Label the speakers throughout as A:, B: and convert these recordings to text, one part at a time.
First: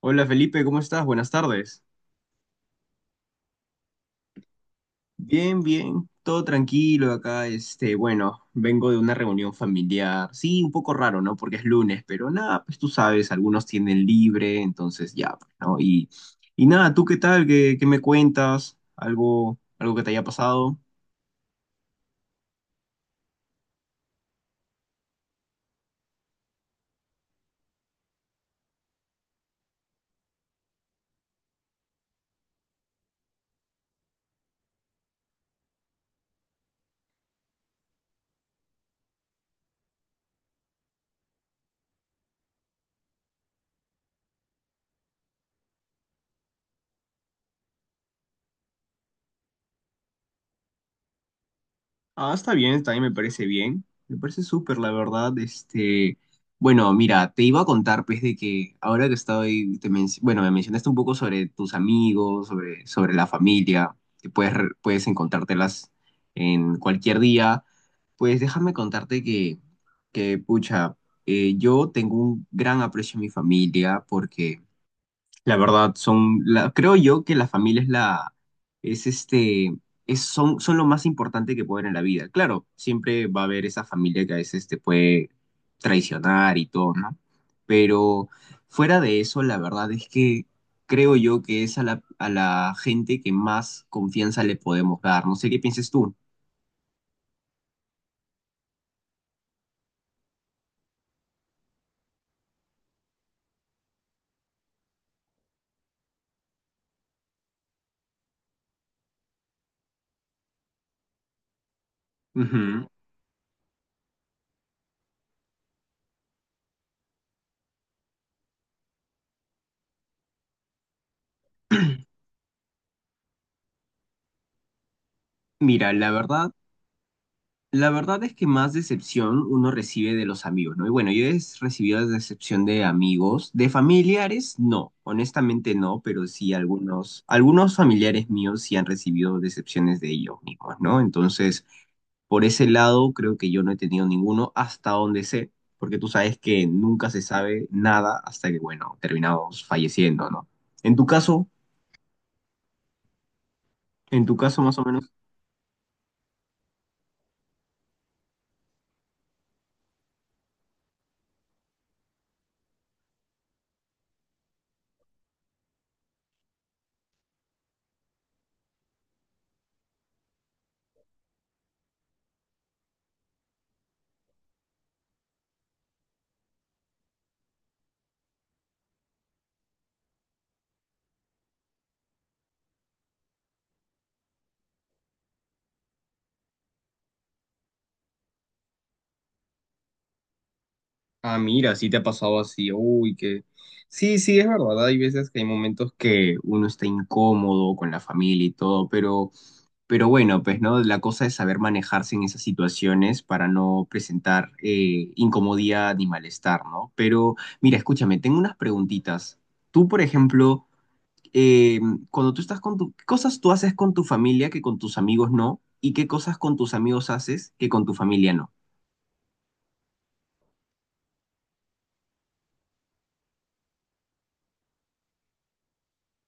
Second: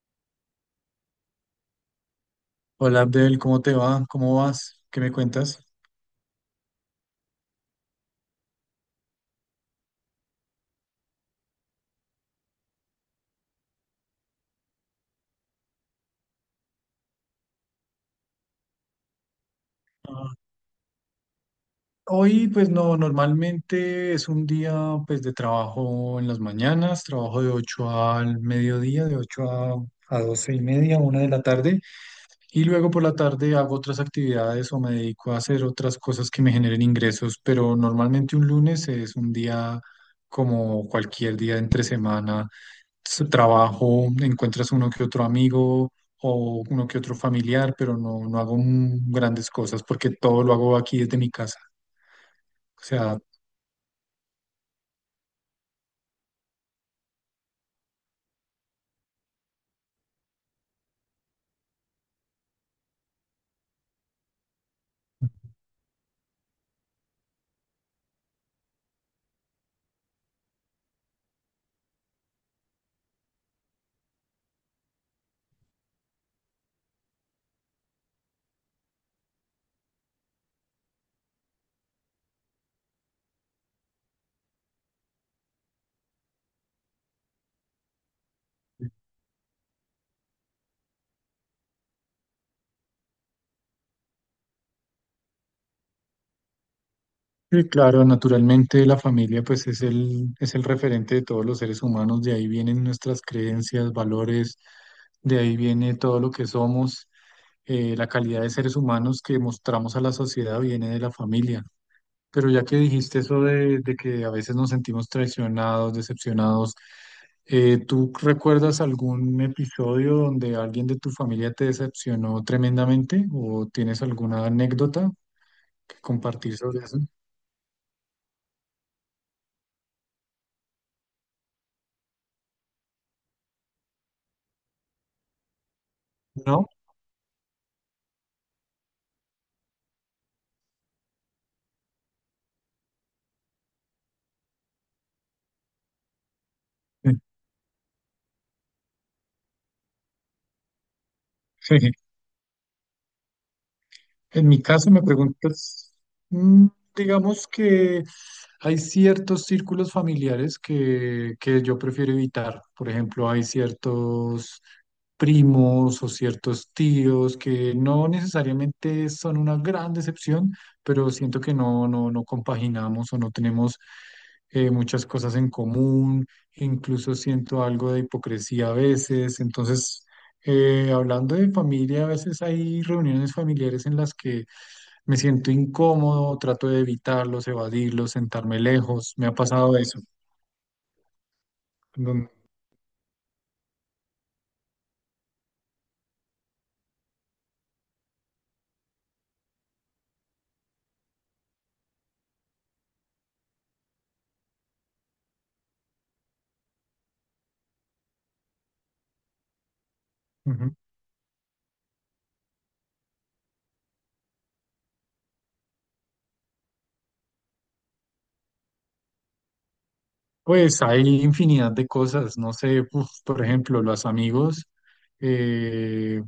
A: Hola Felipe, ¿cómo estás? Buenas tardes.
B: Hola Abdel, ¿cómo te va? ¿Cómo vas? ¿Qué me
A: Bien,
B: cuentas?
A: bien, todo tranquilo acá. Bueno, vengo de una reunión familiar. Sí, un poco raro, ¿no? Porque es lunes, pero nada, pues tú sabes, algunos tienen libre, entonces ya, pues, ¿no? Y nada, ¿tú qué tal? ¿Qué me cuentas? ¿Algo que te haya pasado?
B: Hoy, pues no, normalmente es un día pues de trabajo en las mañanas. Trabajo de 8 al mediodía, de 8 a 12:30, 1 de la tarde. Y luego por la tarde hago otras actividades o me dedico a hacer otras cosas que me generen ingresos, pero normalmente un lunes es un día como cualquier día entre semana. Trabajo, encuentras uno que otro amigo o uno que otro familiar, pero no, no hago grandes cosas porque todo lo hago aquí desde mi casa.
A: Ah, está bien,
B: O
A: también me
B: sea.
A: parece bien. Me parece súper, la verdad. Bueno, mira, te iba a contar, pues, de que ahora que estoy, bueno, me mencionaste un poco sobre tus amigos, sobre la familia, que puedes, puedes encontrártelas en cualquier día. Pues déjame contarte que pucha, yo tengo un gran aprecio a mi familia porque la verdad, creo yo que la familia es este, son lo más importante que pueden en la vida. Claro, siempre va a haber esa familia que a veces te puede traicionar y todo, ¿no? Pero fuera de eso, la verdad es que creo yo que es a la gente que más confianza le podemos dar. No sé qué pienses tú.
B: Sí, claro, naturalmente la familia pues es el referente de todos los seres humanos. De ahí vienen nuestras creencias, valores, de ahí viene todo lo que somos, la calidad de seres humanos que mostramos a la sociedad viene de la familia. Pero ya que
A: Ujú.
B: dijiste eso de que a veces nos sentimos traicionados, decepcionados, ¿tú recuerdas algún episodio donde alguien de tu familia te decepcionó tremendamente o tienes alguna anécdota
A: Mira,
B: que
A: la verdad.
B: compartir sobre eso?
A: La verdad es que más decepción uno recibe de los amigos, ¿no? Y bueno, yo he recibido decepción de amigos, de familiares, no, honestamente no, pero sí
B: ¿No?
A: algunos familiares míos sí han recibido decepciones de ellos mismos, ¿no? Entonces, por ese lado, creo que yo no he tenido ninguno hasta donde sé, porque tú sabes que nunca se sabe nada hasta que, bueno, terminamos falleciendo, ¿no? En tu caso, en tu
B: En
A: caso
B: mi
A: más o
B: caso me
A: menos,
B: preguntas, mm, digamos que hay ciertos círculos familiares que yo prefiero evitar. Por ejemplo, hay ciertos primos o ciertos tíos que no necesariamente son una gran decepción, pero siento que no, no, no compaginamos o no tenemos muchas cosas en común. Incluso siento algo de hipocresía a veces. Entonces, hablando de familia, a veces hay reuniones familiares en las que me siento incómodo, trato de evitarlos, evadirlos, sentarme lejos. Me ha pasado eso.
A: ah, mira, sí te ha
B: Don-
A: pasado así. Uy, que... Sí, sí, es verdad. Hay veces que hay momentos que uno está incómodo con la familia y todo, pero bueno, pues, ¿no? La cosa es saber manejarse en esas situaciones para no presentar incomodidad ni malestar, ¿no? Pero, mira, escúchame, tengo unas preguntitas. Tú, por ejemplo,
B: Ujú.
A: eh, cuando tú estás con tu... ¿Qué cosas tú haces con tu familia que con tus amigos no? ¿Y qué cosas con tus amigos haces que con tu familia no?
B: Pues hay infinidad de cosas, no sé, uf, por ejemplo, eh,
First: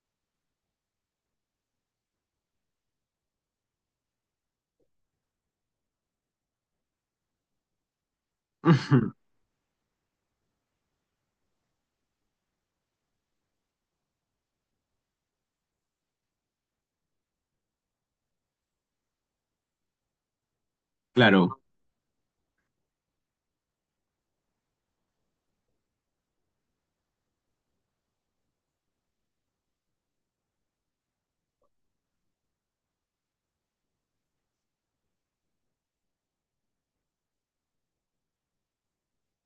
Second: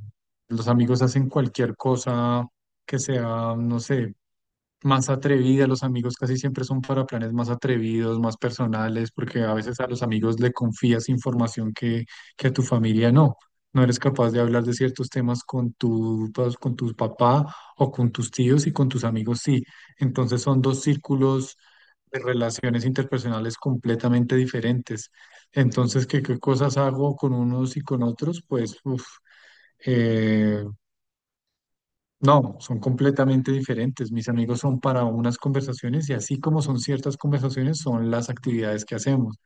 B: los amigos hacen cualquier cosa que sea, no sé, más atrevida. Los amigos casi siempre son para planes más atrevidos, más personales, porque a veces a los amigos le confías información que a tu familia no. No eres capaz de hablar de ciertos temas con tu, pues, con tu papá o con tus tíos, y con tus amigos sí. Entonces son dos círculos
A: Claro.
B: de relaciones interpersonales completamente diferentes. Entonces, ¿qué, qué cosas hago con unos y con otros? Pues, uf, eh, no, son completamente diferentes. Mis amigos son para unas conversaciones, y así como son ciertas conversaciones, son las actividades que hacemos.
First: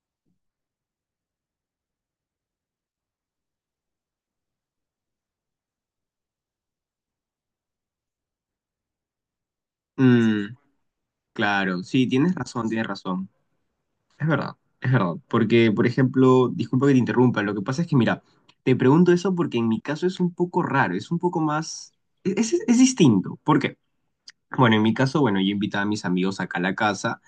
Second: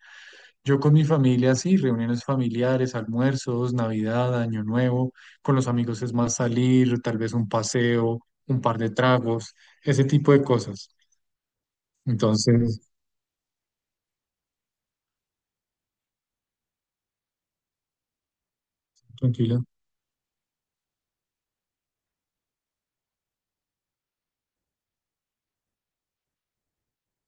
B: Yo con mi familia, sí, reuniones familiares, almuerzos, Navidad, Año Nuevo. Con los amigos es más salir, tal vez un paseo, un par de tragos, ese tipo de
A: Mm,
B: cosas.
A: claro, sí, tienes razón,
B: Entonces,
A: tienes razón. Es verdad, es verdad. Porque, por ejemplo, disculpa que te interrumpa, lo que pasa es que, mira, te pregunto eso porque
B: tranquilo.
A: en mi caso es un poco raro, es un poco más, es distinto. ¿Por qué? Bueno, en mi caso, bueno, yo invitaba a mis amigos acá a la casa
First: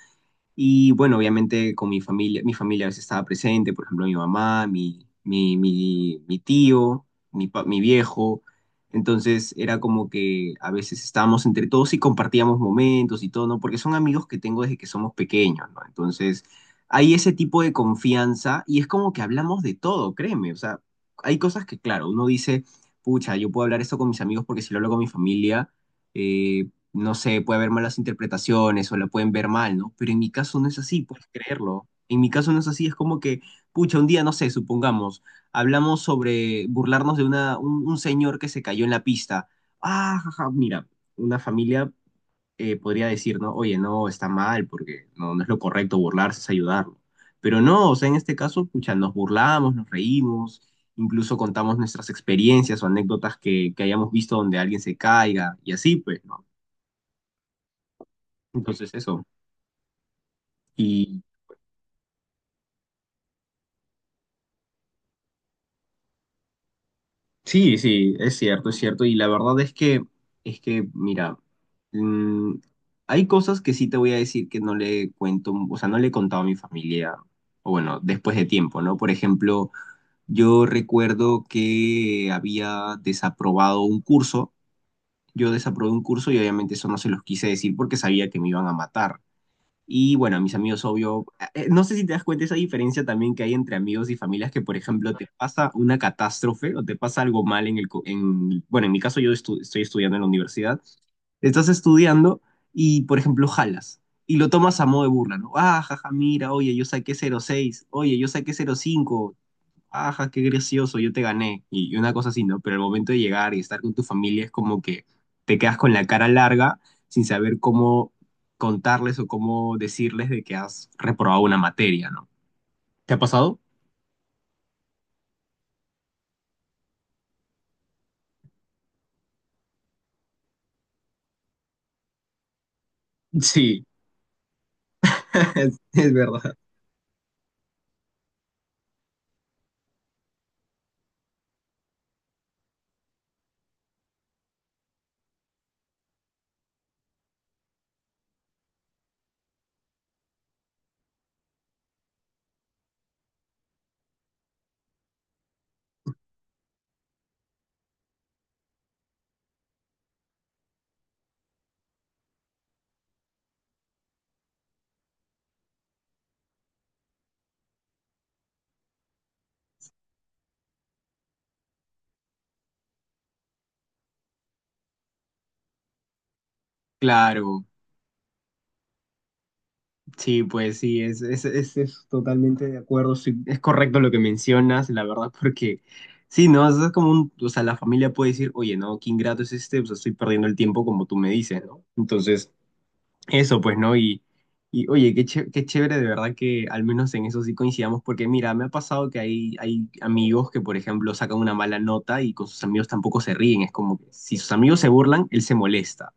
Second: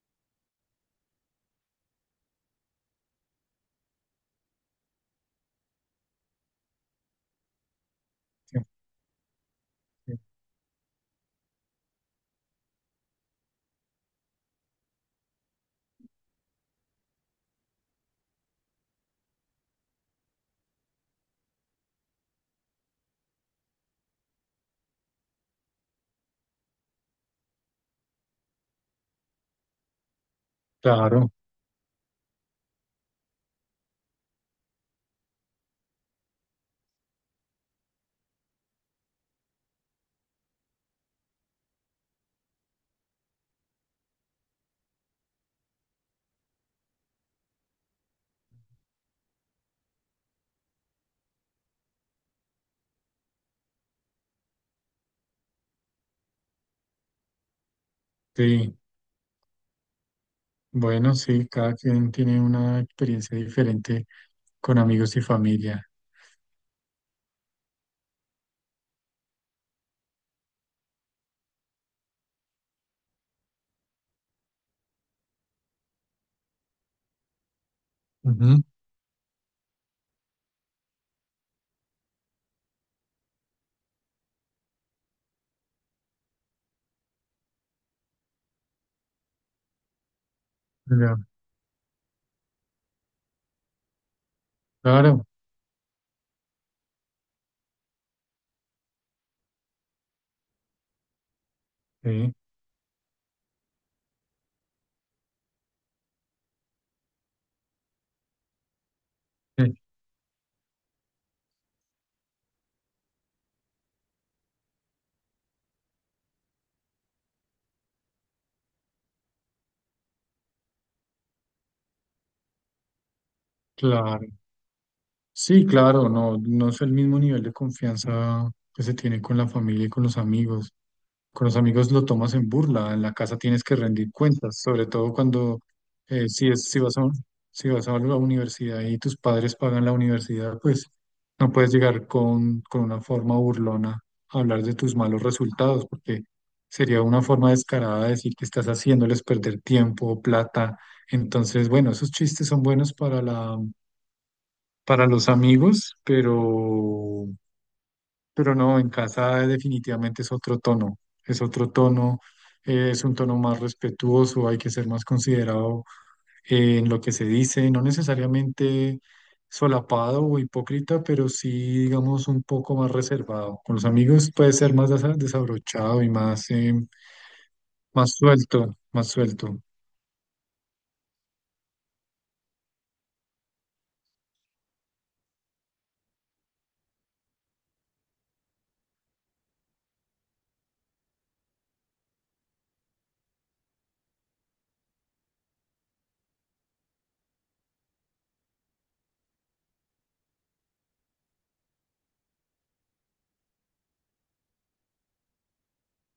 A: y bueno, obviamente con mi familia a veces estaba presente, por ejemplo, mi mamá, mi tío, mi viejo.
B: Sí,
A: Entonces era como
B: sí.
A: que a veces estábamos entre todos y compartíamos momentos y todo, ¿no? Porque son amigos que tengo desde que somos pequeños, ¿no? Entonces hay ese tipo de confianza y es como que hablamos de todo, créeme. O sea, hay cosas que, claro, uno dice, pucha, yo puedo hablar esto con mis amigos porque si lo hablo con mi familia eh, no sé, puede haber malas interpretaciones o la pueden ver mal, ¿no? Pero en mi caso no es así, puedes
B: Claro,
A: creerlo. En mi caso no es así, es como que, pucha, un día, no sé, supongamos, hablamos sobre burlarnos de un señor que se cayó en la pista. Ah, jaja, mira, una familia podría decir, ¿no? Oye, no, está mal, porque no, no es lo correcto burlarse, es ayudarlo. Pero no, o sea, en este caso, pucha, nos burlamos, nos reímos, incluso contamos nuestras experiencias o anécdotas que hayamos visto donde alguien se caiga, y así, pues, ¿no?
B: sí.
A: Entonces eso.
B: Bueno,
A: Y
B: sí, cada quien tiene una experiencia diferente con amigos y familia.
A: sí, sí, es cierto, es cierto. Y la verdad es que, mira, mm, hay cosas que sí te voy a decir que no le cuento, o sea, no le he contado a mi familia, o bueno, después de
B: Ujú.
A: tiempo, ¿no? Por ejemplo, yo recuerdo que había desaprobado un curso, yo desaprobé un curso y obviamente eso no se los quise decir porque sabía que me iban a matar. Y bueno, a mis amigos, obvio,
B: Ya.
A: no sé si te das cuenta esa diferencia también que hay entre amigos y familias que, por ejemplo,
B: Claro,
A: te pasa una catástrofe o te pasa algo mal en bueno, en mi caso estoy estudiando en la universidad, estás
B: sí.
A: estudiando y, por ejemplo, jalas y lo tomas a modo de burla, ¿no? Ah, jaja, mira, oye, yo saqué cero coma seis, oye, yo saqué cero coma cinco, ajá, qué gracioso, yo te gané, y una cosa así, ¿no? Pero al momento de llegar y estar con tu familia es como que te quedas con la cara larga sin saber cómo contarles o cómo decirles de que has reprobado una materia, ¿no? ¿Te ha pasado?
B: Claro, sí, claro, no, no es el mismo nivel de confianza que se tiene con la familia y con los amigos. Con los amigos lo tomas en burla, en la casa tienes que
A: Sí,
B: rendir cuentas, sobre todo cuando
A: es
B: eh, si
A: verdad.
B: es, si vas a, un- si vas a la universidad y tus padres pagan la universidad, pues no puedes llegar con una forma burlona a hablar de tus malos resultados, porque sería una forma descarada de decir que estás haciéndoles perder tiempo, plata. Entonces, bueno, esos chistes son buenos para los amigos, pero no, en casa definitivamente es otro tono, es otro tono. Es un tono más respetuoso, hay que ser más considerado en lo que se dice, no necesariamente solapado o hipócrita, pero sí, digamos, un poco más reservado. Con los amigos puede ser más desabrochado y más,
A: Claro,
B: más suelto, más suelto.
A: sí, pues sí, es totalmente de acuerdo, sí, es correcto lo que mencionas, la verdad, porque sí, ¿no? Es como un, o sea, la familia puede decir, oye, no, qué ingrato es este, o sea, estoy perdiendo el tiempo como tú me dices, ¿no? Entonces, eso, pues, ¿no? Y oye, qué chévere, de verdad que al menos en eso sí coincidamos, porque mira, me ha pasado que hay amigos que, por ejemplo, sacan una mala nota y con sus amigos tampoco se ríen, es como que si sus amigos se burlan, él se molesta.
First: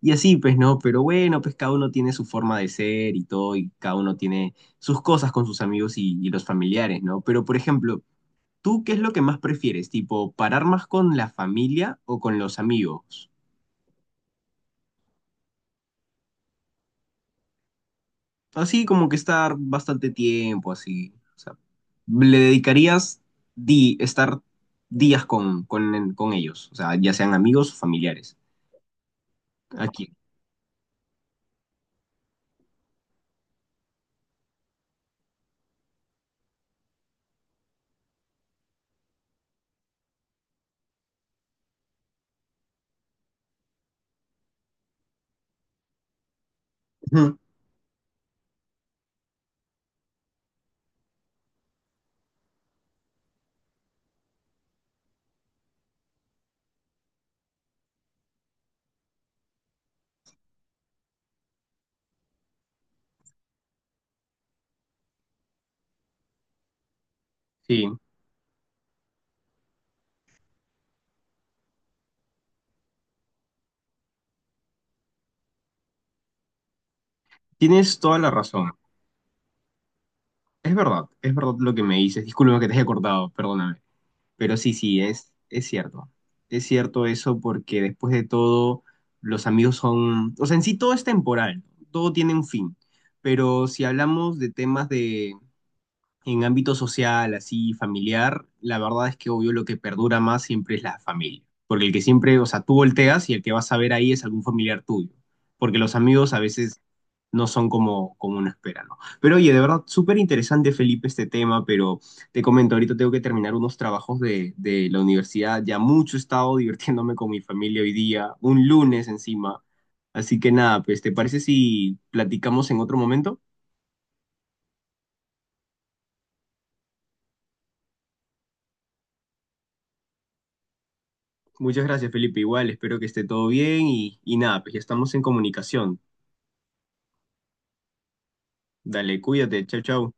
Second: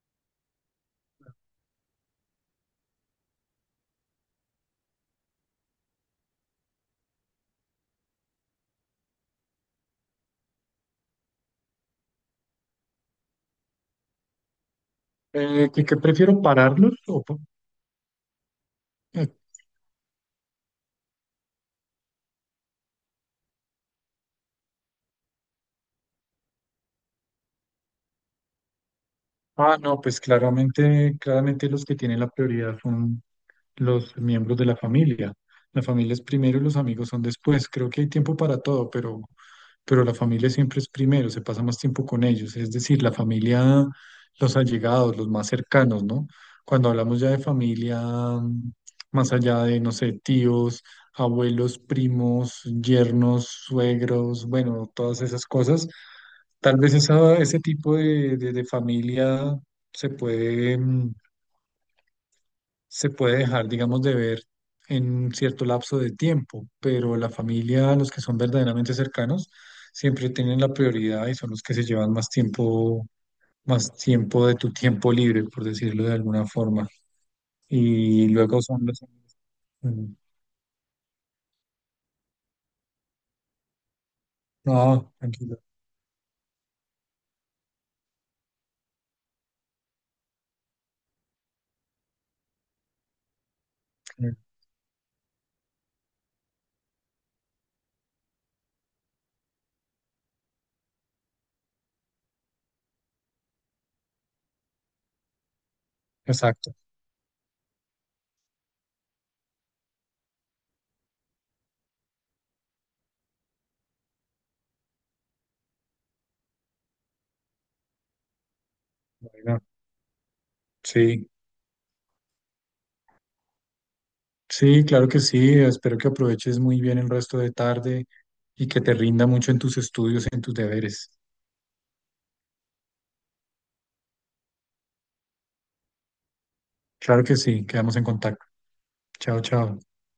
A: Y así, pues, ¿no? Pero bueno, pues cada uno tiene su forma de ser y todo, y cada uno tiene sus cosas con sus amigos y los familiares, ¿no? Pero, por ejemplo, ¿tú qué es lo que más prefieres? ¿Tipo, parar más con la familia o con los amigos?
B: Que prefiero pararlos o.
A: Así como que estar bastante tiempo, así. O sea, le dedicarías di estar días con ellos, o sea, ya sean amigos o familiares.
B: Ah, no,
A: Aquí.
B: pues claramente, claramente los que tienen la prioridad son los miembros de la familia. La familia es primero y los amigos son después. Creo que hay tiempo para todo, pero la familia siempre es primero, se pasa más tiempo con ellos. Es decir, la familia, los allegados, los más cercanos, ¿no? Cuando hablamos ya
A: Ujú.
B: de familia, más allá de, no sé, tíos, abuelos, primos, yernos, suegros, bueno, todas esas cosas. Tal vez ese tipo de familia se puede, se puede dejar, digamos, de ver en cierto lapso de tiempo, pero la
A: Sí,
B: familia, los que son verdaderamente cercanos, siempre tienen la prioridad y son los que se llevan más tiempo de tu tiempo libre, por decirlo de alguna forma.
A: tienes toda
B: Y
A: la
B: luego
A: razón.
B: son los. Mm.
A: Es verdad lo que me dices. Disculpa que te haya cortado, perdóname. Pero sí, sí,
B: No, tranquilo.
A: es cierto. Es cierto eso porque después de todo, los amigos son... O sea, en sí todo es temporal, todo tiene un fin. Pero si
B: eh,
A: hablamos de temas de en ámbito social, así, familiar, la verdad es que obvio lo que perdura más siempre es la familia. Porque el que siempre, o sea, tú volteas y el que vas a ver ahí es algún familiar tuyo. Porque los amigos a
B: Exacto.
A: veces no son como, como uno espera, ¿no? Pero oye, de verdad, súper interesante, Felipe, este tema, pero te comento, ahorita tengo que terminar unos trabajos de la universidad. Ya mucho he estado divirtiéndome con mi familia hoy día, un lunes
B: Bueno,
A: encima. Así que nada, pues, ¿te
B: sí.
A: parece si platicamos en otro momento?
B: Sí, claro que sí. Espero que aproveches muy bien el resto de tarde y que te rinda mucho en tus estudios, en tus deberes.
A: Muchas gracias, Felipe. Igual, espero que esté todo bien y nada, pues ya estamos en comunicación.
B: Claro que sí. Quedamos en contacto.
A: Dale,
B: Chao,
A: cuídate.
B: chao.
A: Chau, chau.